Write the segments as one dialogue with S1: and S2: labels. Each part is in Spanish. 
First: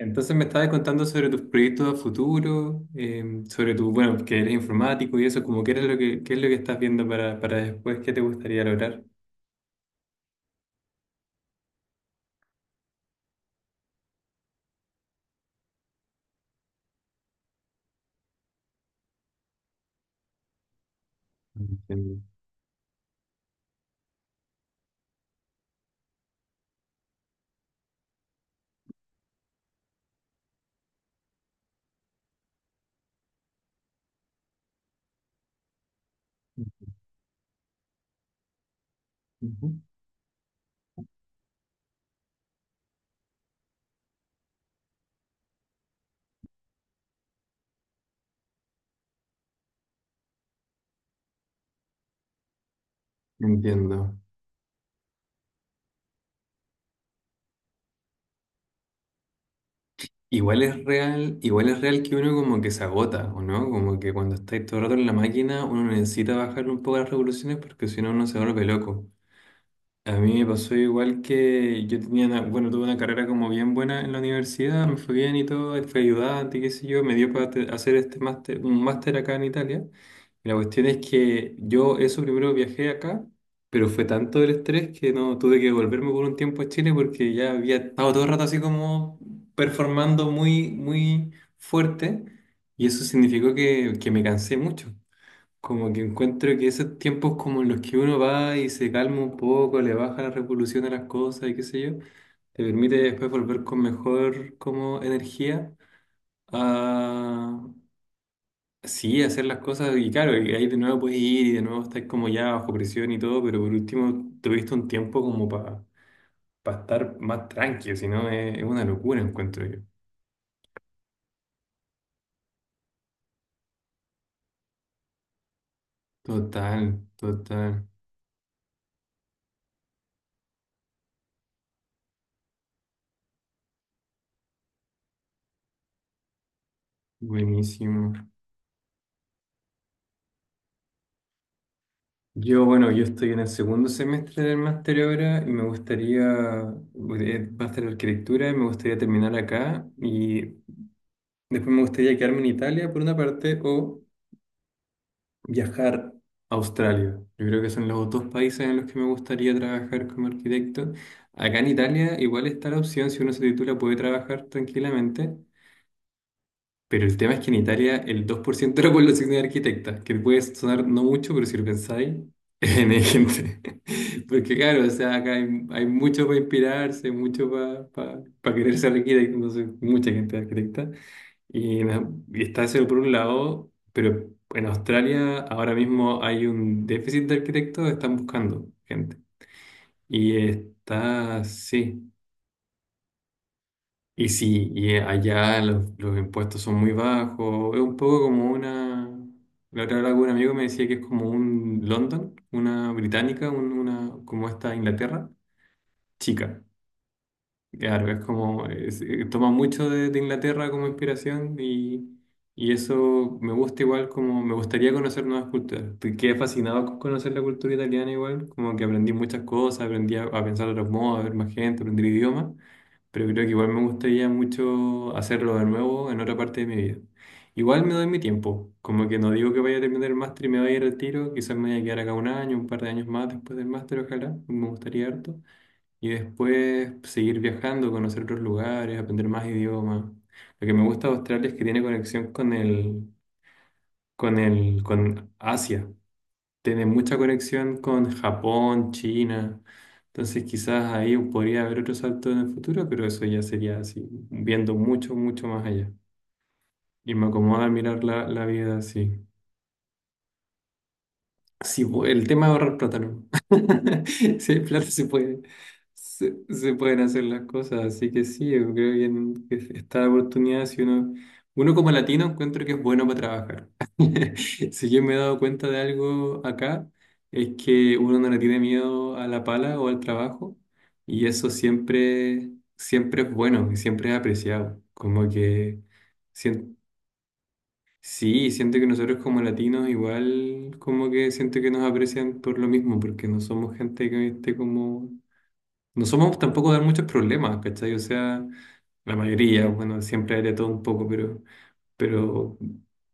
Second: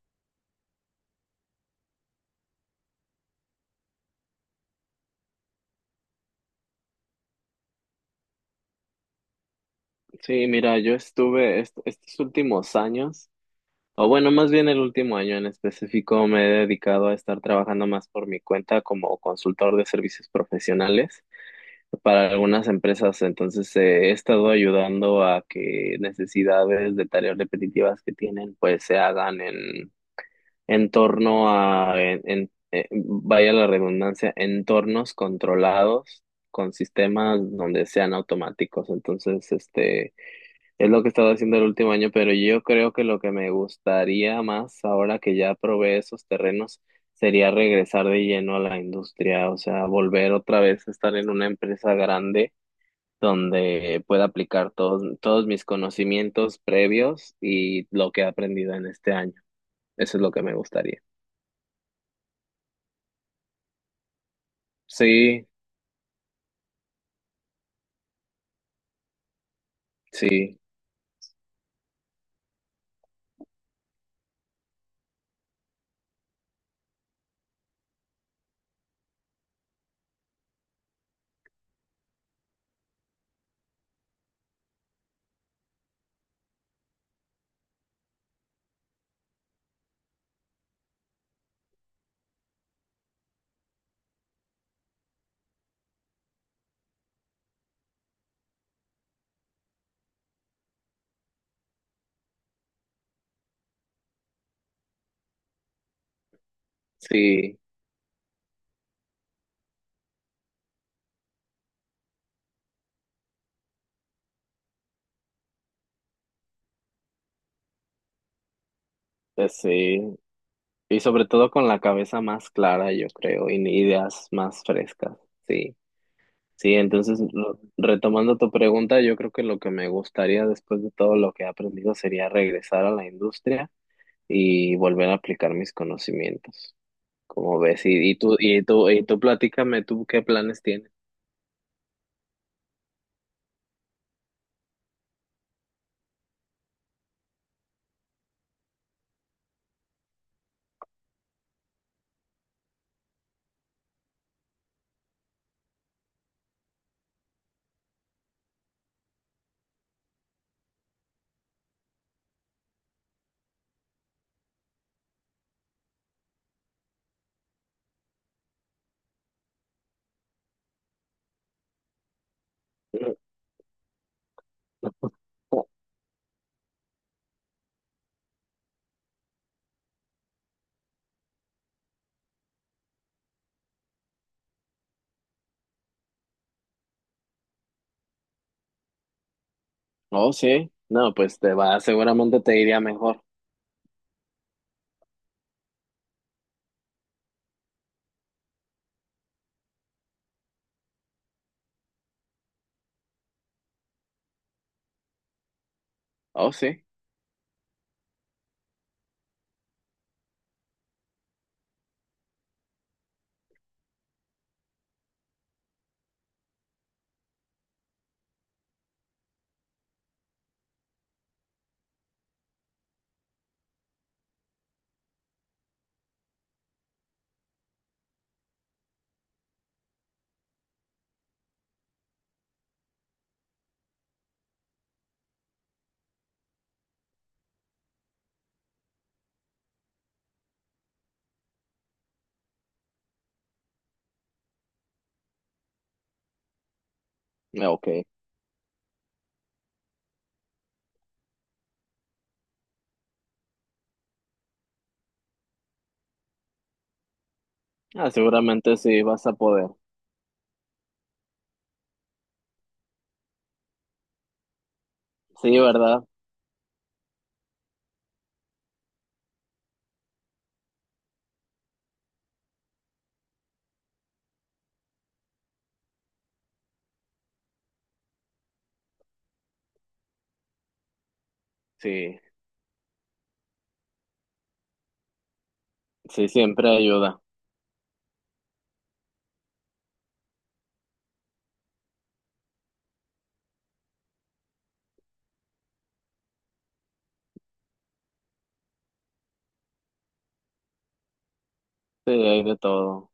S1: Entonces me estabas contando sobre tus proyectos a futuro, sobre tu, bueno, que eres informático y eso, como qué es lo qué es lo que estás viendo para después, qué te gustaría lograr.
S2: Sí, mira, yo estuve estos últimos años, o bueno, más bien el último año en específico, me he dedicado a estar trabajando más por mi cuenta como consultor de servicios profesionales
S1: Entiendo.
S2: para algunas empresas. Entonces, he estado ayudando a que necesidades de tareas repetitivas que tienen, pues se hagan en torno a, vaya la redundancia, entornos controlados con sistemas donde sean automáticos. Entonces,
S1: Ujú.
S2: Es lo que he estado haciendo el último año, pero yo creo que lo que me gustaría más ahora que ya probé esos terrenos sería regresar de lleno a la industria, o sea, volver otra vez a estar en una empresa grande donde
S1: Entiendo.
S2: pueda aplicar todos mis conocimientos previos y lo que he aprendido en este año. Eso es lo que me gustaría.
S1: Igual es real que uno como que se agota, ¿o no? Como que cuando estáis todo el rato en la
S2: Sí,
S1: máquina, uno necesita bajar un poco las revoluciones porque si no, uno se vuelve loco. A mí me
S2: sí,
S1: pasó igual que yo tenía una, bueno, tuve una carrera como bien buena en la universidad, me fue bien y todo, fui ayudante, qué sé yo, me dio para hacer este máster, un máster acá en Italia. Y la cuestión es que yo eso primero viajé acá, pero fue tanto el estrés que no tuve que volverme por un tiempo a Chile porque ya había estado todo el rato así como performando muy, muy fuerte y eso significó que me cansé mucho. Como que encuentro que esos tiempos como en los que uno va y se calma un poco, le baja la revolución a las cosas y qué sé yo, te permite después volver con mejor como energía
S2: sí,
S1: a sí, hacer las cosas y claro, y ahí de nuevo puedes ir y de nuevo estás como ya bajo presión y todo, pero por último tuviste un tiempo como para estar más tranquilo, si no es, es una locura
S2: pues
S1: encuentro yo.
S2: sí. Y sobre todo con la cabeza más clara, yo creo, y ideas más frescas. Sí. Sí,
S1: Total,
S2: entonces
S1: total,
S2: retomando tu pregunta, yo creo que lo que me gustaría después de todo lo que he aprendido sería regresar a la industria y volver a aplicar mis conocimientos. Como ves, y,
S1: buenísimo.
S2: y tú, y tú, y tú platícame, tú qué planes tienes.
S1: Yo, bueno, yo estoy en el segundo semestre del máster ahora y me gustaría, va a ser arquitectura y me gustaría terminar acá y después me gustaría quedarme en Italia por una parte o viajar a Australia. Yo creo que son los dos países en los que me gustaría trabajar como arquitecto. Acá en Italia igual está la opción, si uno se titula puede trabajar tranquilamente, pero el tema es que en Italia el 2% de la población es arquitecta, que puede sonar no mucho, pero si lo pensáis, en hay gente. Porque claro, o sea, acá hay,
S2: Oh,
S1: hay mucho para inspirarse, mucho para querer ser arquitecto, entonces mucha gente es arquitecta. Y, y está eso por un lado, pero en Australia ahora mismo hay un déficit de arquitectos, están buscando gente.
S2: oh,
S1: Y
S2: sí, no, pues
S1: está,
S2: te va,
S1: sí.
S2: seguramente te iría mejor.
S1: Y sí, y allá los impuestos son muy bajos. Es un poco como una. La otra vez algún amigo me decía que es como un London, una británica, una, como esta Inglaterra,
S2: Oh,
S1: chica.
S2: sí,
S1: Claro, es como. Toma mucho de Inglaterra como inspiración y eso me gusta igual como. Me gustaría conocer nuevas culturas. Quedé fascinado con conocer la cultura italiana igual, como que aprendí muchas cosas, aprendí a pensar de otros modos, a ver más gente, aprendí idiomas pero creo que igual me gustaría mucho hacerlo de nuevo en otra parte de mi vida. Igual me doy mi tiempo, como que no digo que vaya a terminar el máster y me vaya a ir al tiro, quizás me vaya a quedar acá un año, un par de años más después del máster, ojalá, me gustaría harto. Y después seguir viajando, conocer otros lugares, aprender más idiomas. Lo que me gusta de Australia es que tiene conexión con el, con el, con Asia tiene mucha conexión
S2: ok.
S1: con Japón, China. Entonces quizás ahí podría haber otro salto en el futuro, pero eso ya sería así, viendo mucho, mucho más allá. Y me acomoda mirar
S2: Ah,
S1: la, la vida
S2: seguramente sí
S1: así.
S2: vas a poder.
S1: Sí, el tema de ahorrar plata, ¿no? Sí, hay plata se puede,
S2: Sí, ¿verdad?
S1: se pueden hacer las cosas, así que sí, yo creo que, que está la oportunidad si uno, uno como latino encuentro que es bueno para trabajar. Si yo me he dado cuenta de algo acá, es que uno no le tiene miedo a la pala o al trabajo, y eso
S2: Sí,
S1: siempre, siempre es bueno y siempre es apreciado. Como que
S2: sí, siempre
S1: sien-
S2: ayuda.
S1: sí, siento que nosotros como latinos igual como que siento que nos aprecian por lo mismo, porque no somos gente que esté como... No somos tampoco de muchos problemas, ¿cachai? O sea, la mayoría, bueno, siempre hay de todo un poco,
S2: Sí, hay de
S1: pero,
S2: todo.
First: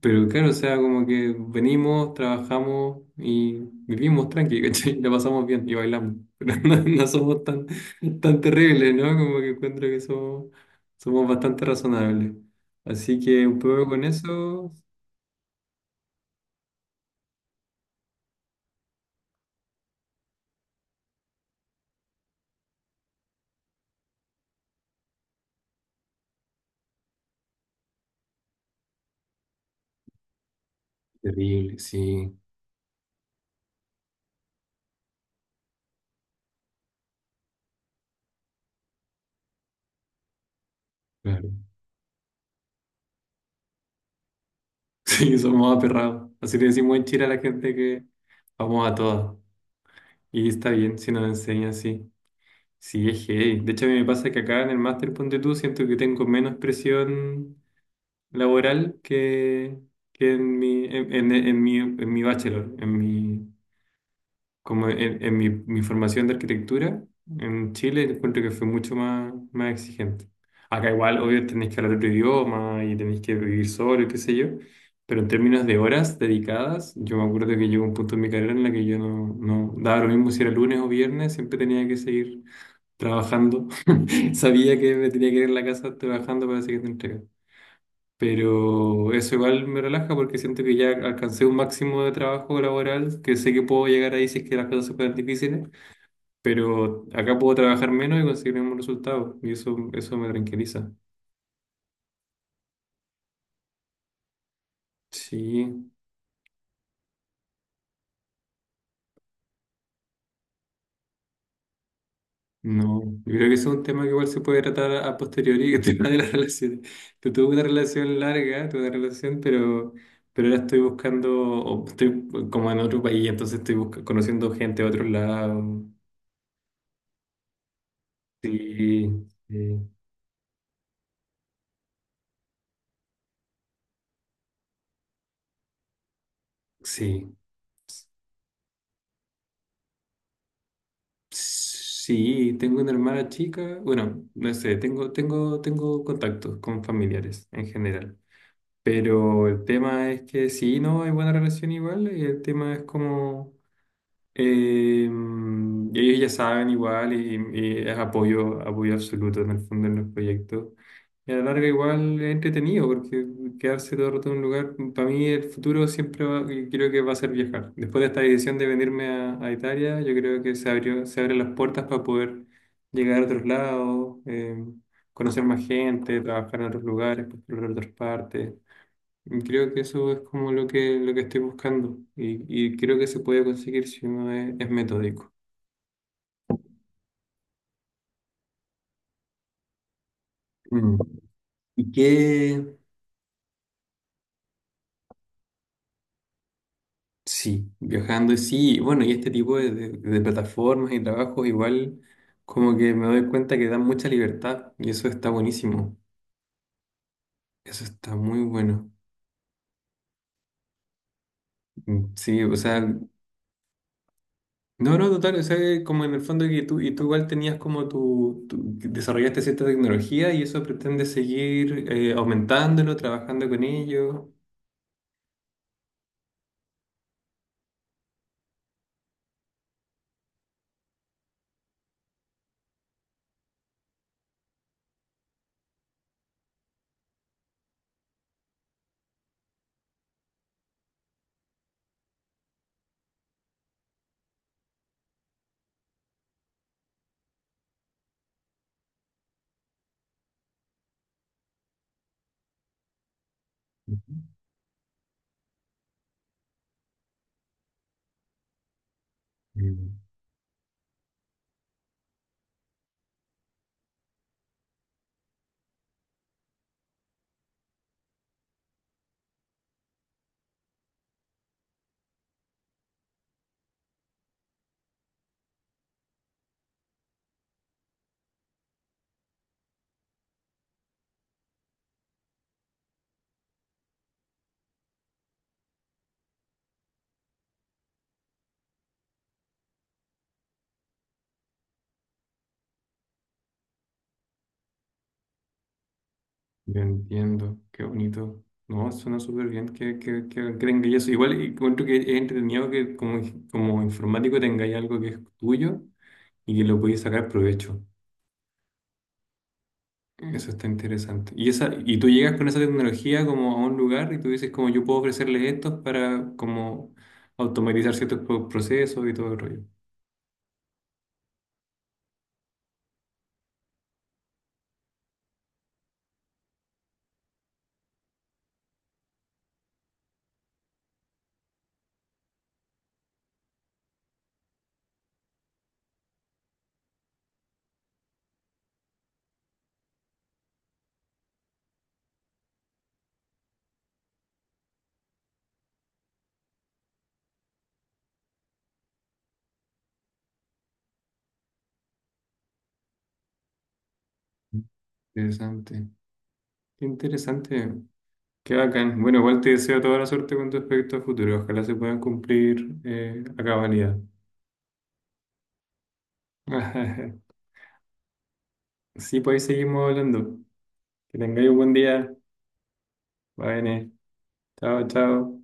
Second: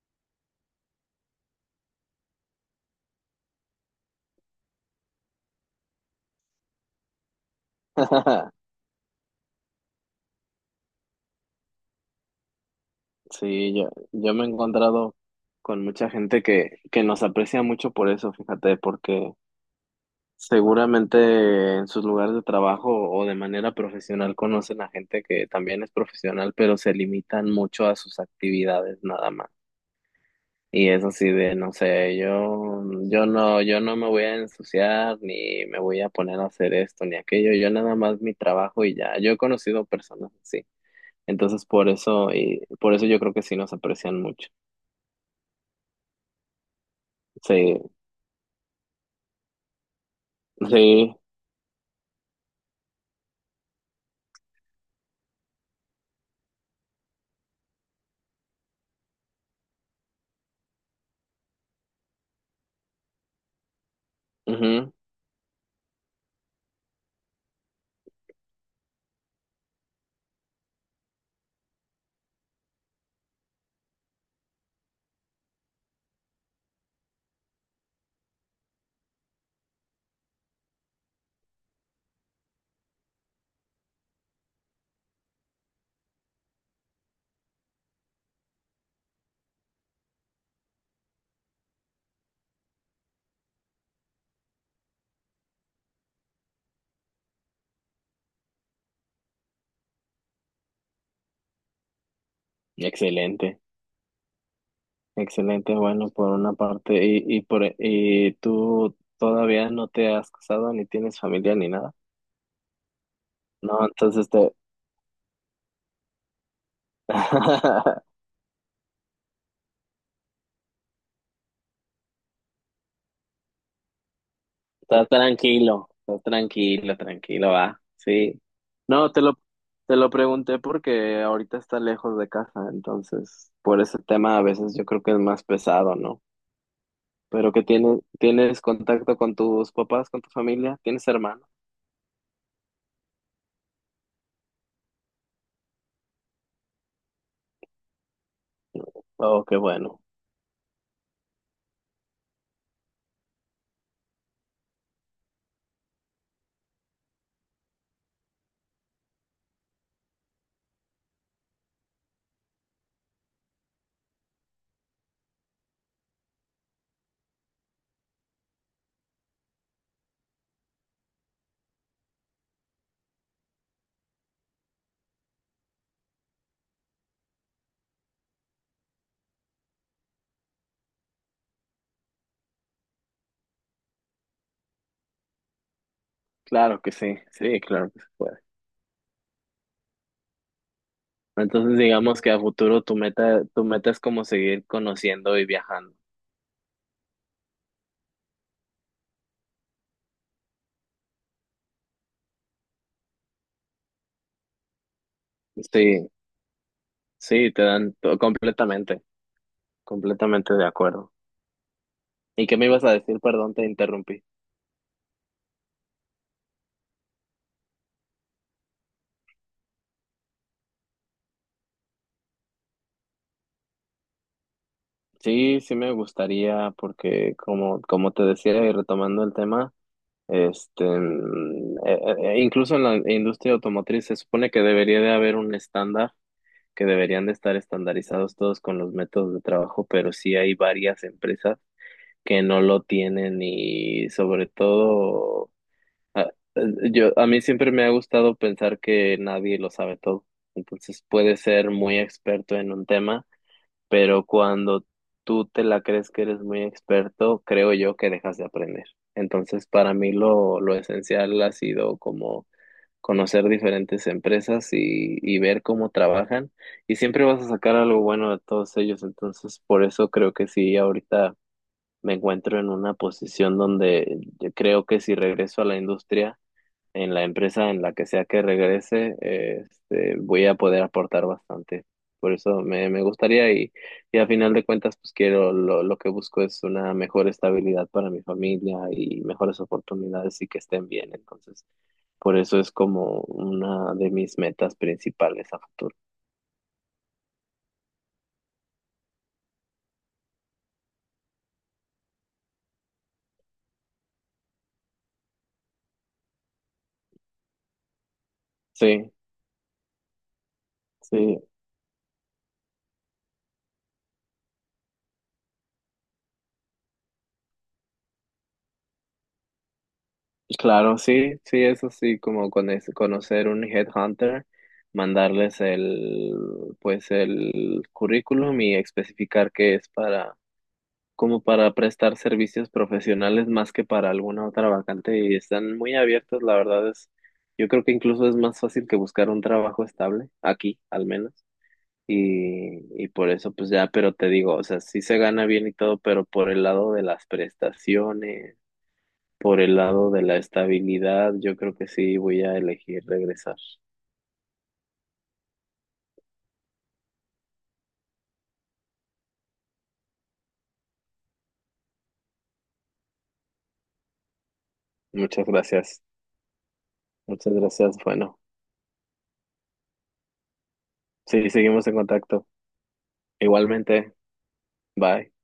S1: pero claro, o sea, como que venimos, trabajamos y vivimos tranqui, ¿cachai? La pasamos bien y bailamos, pero no, no somos tan, tan terribles, ¿no? Como que encuentro que somos, somos bastante razonables. Así que un
S2: Sí,
S1: poco con
S2: yo me he
S1: eso
S2: encontrado con mucha gente que nos aprecia mucho por eso, fíjate, porque seguramente en sus lugares de trabajo o de manera profesional conocen a gente que también es profesional, pero se limitan mucho a sus actividades nada más. Y es así de, no
S1: terrible,
S2: sé,
S1: sí,
S2: yo no me voy a ensuciar, ni me voy a poner a hacer esto, ni aquello, yo nada más mi trabajo y ya. Yo he conocido personas así.
S1: claro.
S2: Entonces por eso, y por eso yo creo que sí nos aprecian mucho.
S1: Sí, somos aperrados. Así le decimos en Chile a la gente
S2: Sí,
S1: que vamos a todas. Y está bien si
S2: sí,
S1: nos enseñan así. Sí, es heavy. De hecho, a mí me pasa que acá en el máster Ponte Tú siento que tengo menos presión laboral que en mi, en, en mi bachelor, en mi, como
S2: ujú.
S1: en mi, mi formación de arquitectura en Chile, encuentro que fue mucho más, más exigente. Acá igual, obvio, tenéis que hablar otro idioma y tenéis que vivir solo, y qué sé yo, pero en términos de horas dedicadas, yo me acuerdo que llegó un punto en mi carrera en la que yo no, no daba lo mismo si era lunes o viernes, siempre tenía que seguir trabajando. Sabía que me tenía que ir a la casa trabajando para la siguiente entrega. Pero eso igual me relaja porque siento que ya alcancé un máximo de trabajo laboral, que sé que puedo llegar ahí si es que las cosas se ponen difíciles pero acá puedo trabajar menos y conseguir el mismo resultado, y eso me tranquiliza.
S2: Excelente, excelente,
S1: Sí,
S2: bueno, por una parte, y tú todavía no te has casado, ni tienes familia, ni nada.
S1: no, yo creo que ese es un
S2: No,
S1: tema que igual
S2: entonces
S1: se
S2: te...
S1: puede tratar a posteriori, el tema de las relaciones. Yo tuve una relación larga, tuve una relación, pero ahora estoy buscando, o estoy como en otro país, entonces estoy conociendo gente de otro lado.
S2: Estás tranquilo, tranquilo, va, sí. No,
S1: Sí, sí,
S2: te lo pregunté porque ahorita está lejos de casa, entonces por ese tema a veces yo creo que es más pesado, ¿no?
S1: sí.
S2: Pero que tienes, tienes contacto con tus papás, con tu familia, tienes hermanos.
S1: Sí, tengo una hermana chica, bueno, no sé, tengo contactos con familiares en general.
S2: Oh,
S1: Pero
S2: qué
S1: el
S2: bueno.
S1: tema es que sí, no, hay buena relación igual, y el tema es como eh, ellos ya saben igual y es apoyo, apoyo absoluto en el fondo en los proyectos. Y a la larga igual es entretenido, porque quedarse todo el rato en un lugar, para mí el futuro siempre y creo que va a ser viajar. Después de esta decisión de venirme a Italia, yo creo que se abrió, se abren las puertas para poder llegar a otros lados, conocer más gente, trabajar en otros lugares, explorar otras partes. Creo que eso es como lo que estoy buscando y creo que se puede conseguir si uno es metódico.
S2: Claro que sí, sí, claro que se puede.
S1: Mm.
S2: Entonces
S1: Y
S2: digamos que a
S1: que,
S2: futuro tu meta es como seguir conociendo y viajando.
S1: sí, viajando, sí, y sí, bueno, y este tipo de, de plataformas y trabajos igual como que me doy cuenta que dan mucha libertad y eso está buenísimo,
S2: Sí, sí, te
S1: eso
S2: dan
S1: está muy bueno.
S2: completamente, completamente de acuerdo.
S1: Mm, sí,
S2: ¿Y
S1: o
S2: qué me
S1: sea,
S2: ibas a
S1: no,
S2: decir? Perdón, te interrumpí.
S1: no, total, o sea, que como en el fondo que tú, y tú igual tenías como tu, que desarrollaste cierta tecnología y eso pretende seguir aumentándolo, trabajando con ello.
S2: Sí, sí me gustaría porque como, como te decía y retomando el tema, este, mm, eh, incluso en la industria automotriz se supone que debería de haber un estándar, que deberían de estar estandarizados todos con los métodos de trabajo, pero sí hay varias empresas que no lo tienen y sobre todo, a, a mí siempre me ha gustado pensar que nadie lo sabe todo. Entonces puedes ser muy experto en un tema, pero
S1: Ujú.
S2: cuando tú te la crees que eres muy experto, creo yo que dejas de aprender. Entonces para
S1: Mm,
S2: mí lo esencial ha sido como conocer diferentes empresas y ver cómo trabajan y siempre vas a sacar algo bueno de todos ellos. Entonces por eso creo que sí, ahorita me encuentro en una posición donde yo creo que si regreso a la industria, en la empresa en la que sea que regrese, voy a poder aportar bastante. Por eso me gustaría y a final de cuentas, pues quiero, lo que busco es una mejor estabilidad para mi familia y mejores oportunidades y que estén bien. Entonces, por eso es como una de mis metas principales a futuro.
S1: yo entiendo, qué bonito. No, suena súper bien que tengáis eso. Igual y encuentro que es entretenido que como, como informático tengáis algo que es tuyo y que lo podéis sacar provecho.
S2: Sí,
S1: Eso está interesante.
S2: sí.
S1: Y esa, y tú llegas con esa tecnología como a un lugar y tú dices como yo puedo ofrecerles esto para como automatizar ciertos procesos y todo el rollo.
S2: Claro, sí, sí, eso sí, como con conocer un headhunter, mandarles el, pues el currículum y especificar que es para, como para prestar servicios profesionales más que para alguna otra vacante y están muy abiertos, la verdad es, yo creo que incluso es más fácil que buscar un trabajo estable, aquí al menos, y por eso pues ya, pero te digo, o sea, sí se gana bien y todo, pero por el lado de las prestaciones por el lado de la estabilidad, yo creo que sí voy a elegir regresar.
S1: Interesante. Qué interesante. Qué bacán. Bueno, igual te deseo toda la suerte con respecto a futuro. Ojalá se puedan cumplir a cabalidad.
S2: Muchas gracias. Muchas gracias. Bueno,
S1: Sí, pues ahí seguimos hablando. Que tengáis
S2: sí,
S1: un buen
S2: seguimos en
S1: día.
S2: contacto.
S1: Bye, Nene.
S2: Igualmente,
S1: Chao,
S2: bye.
S1: chao.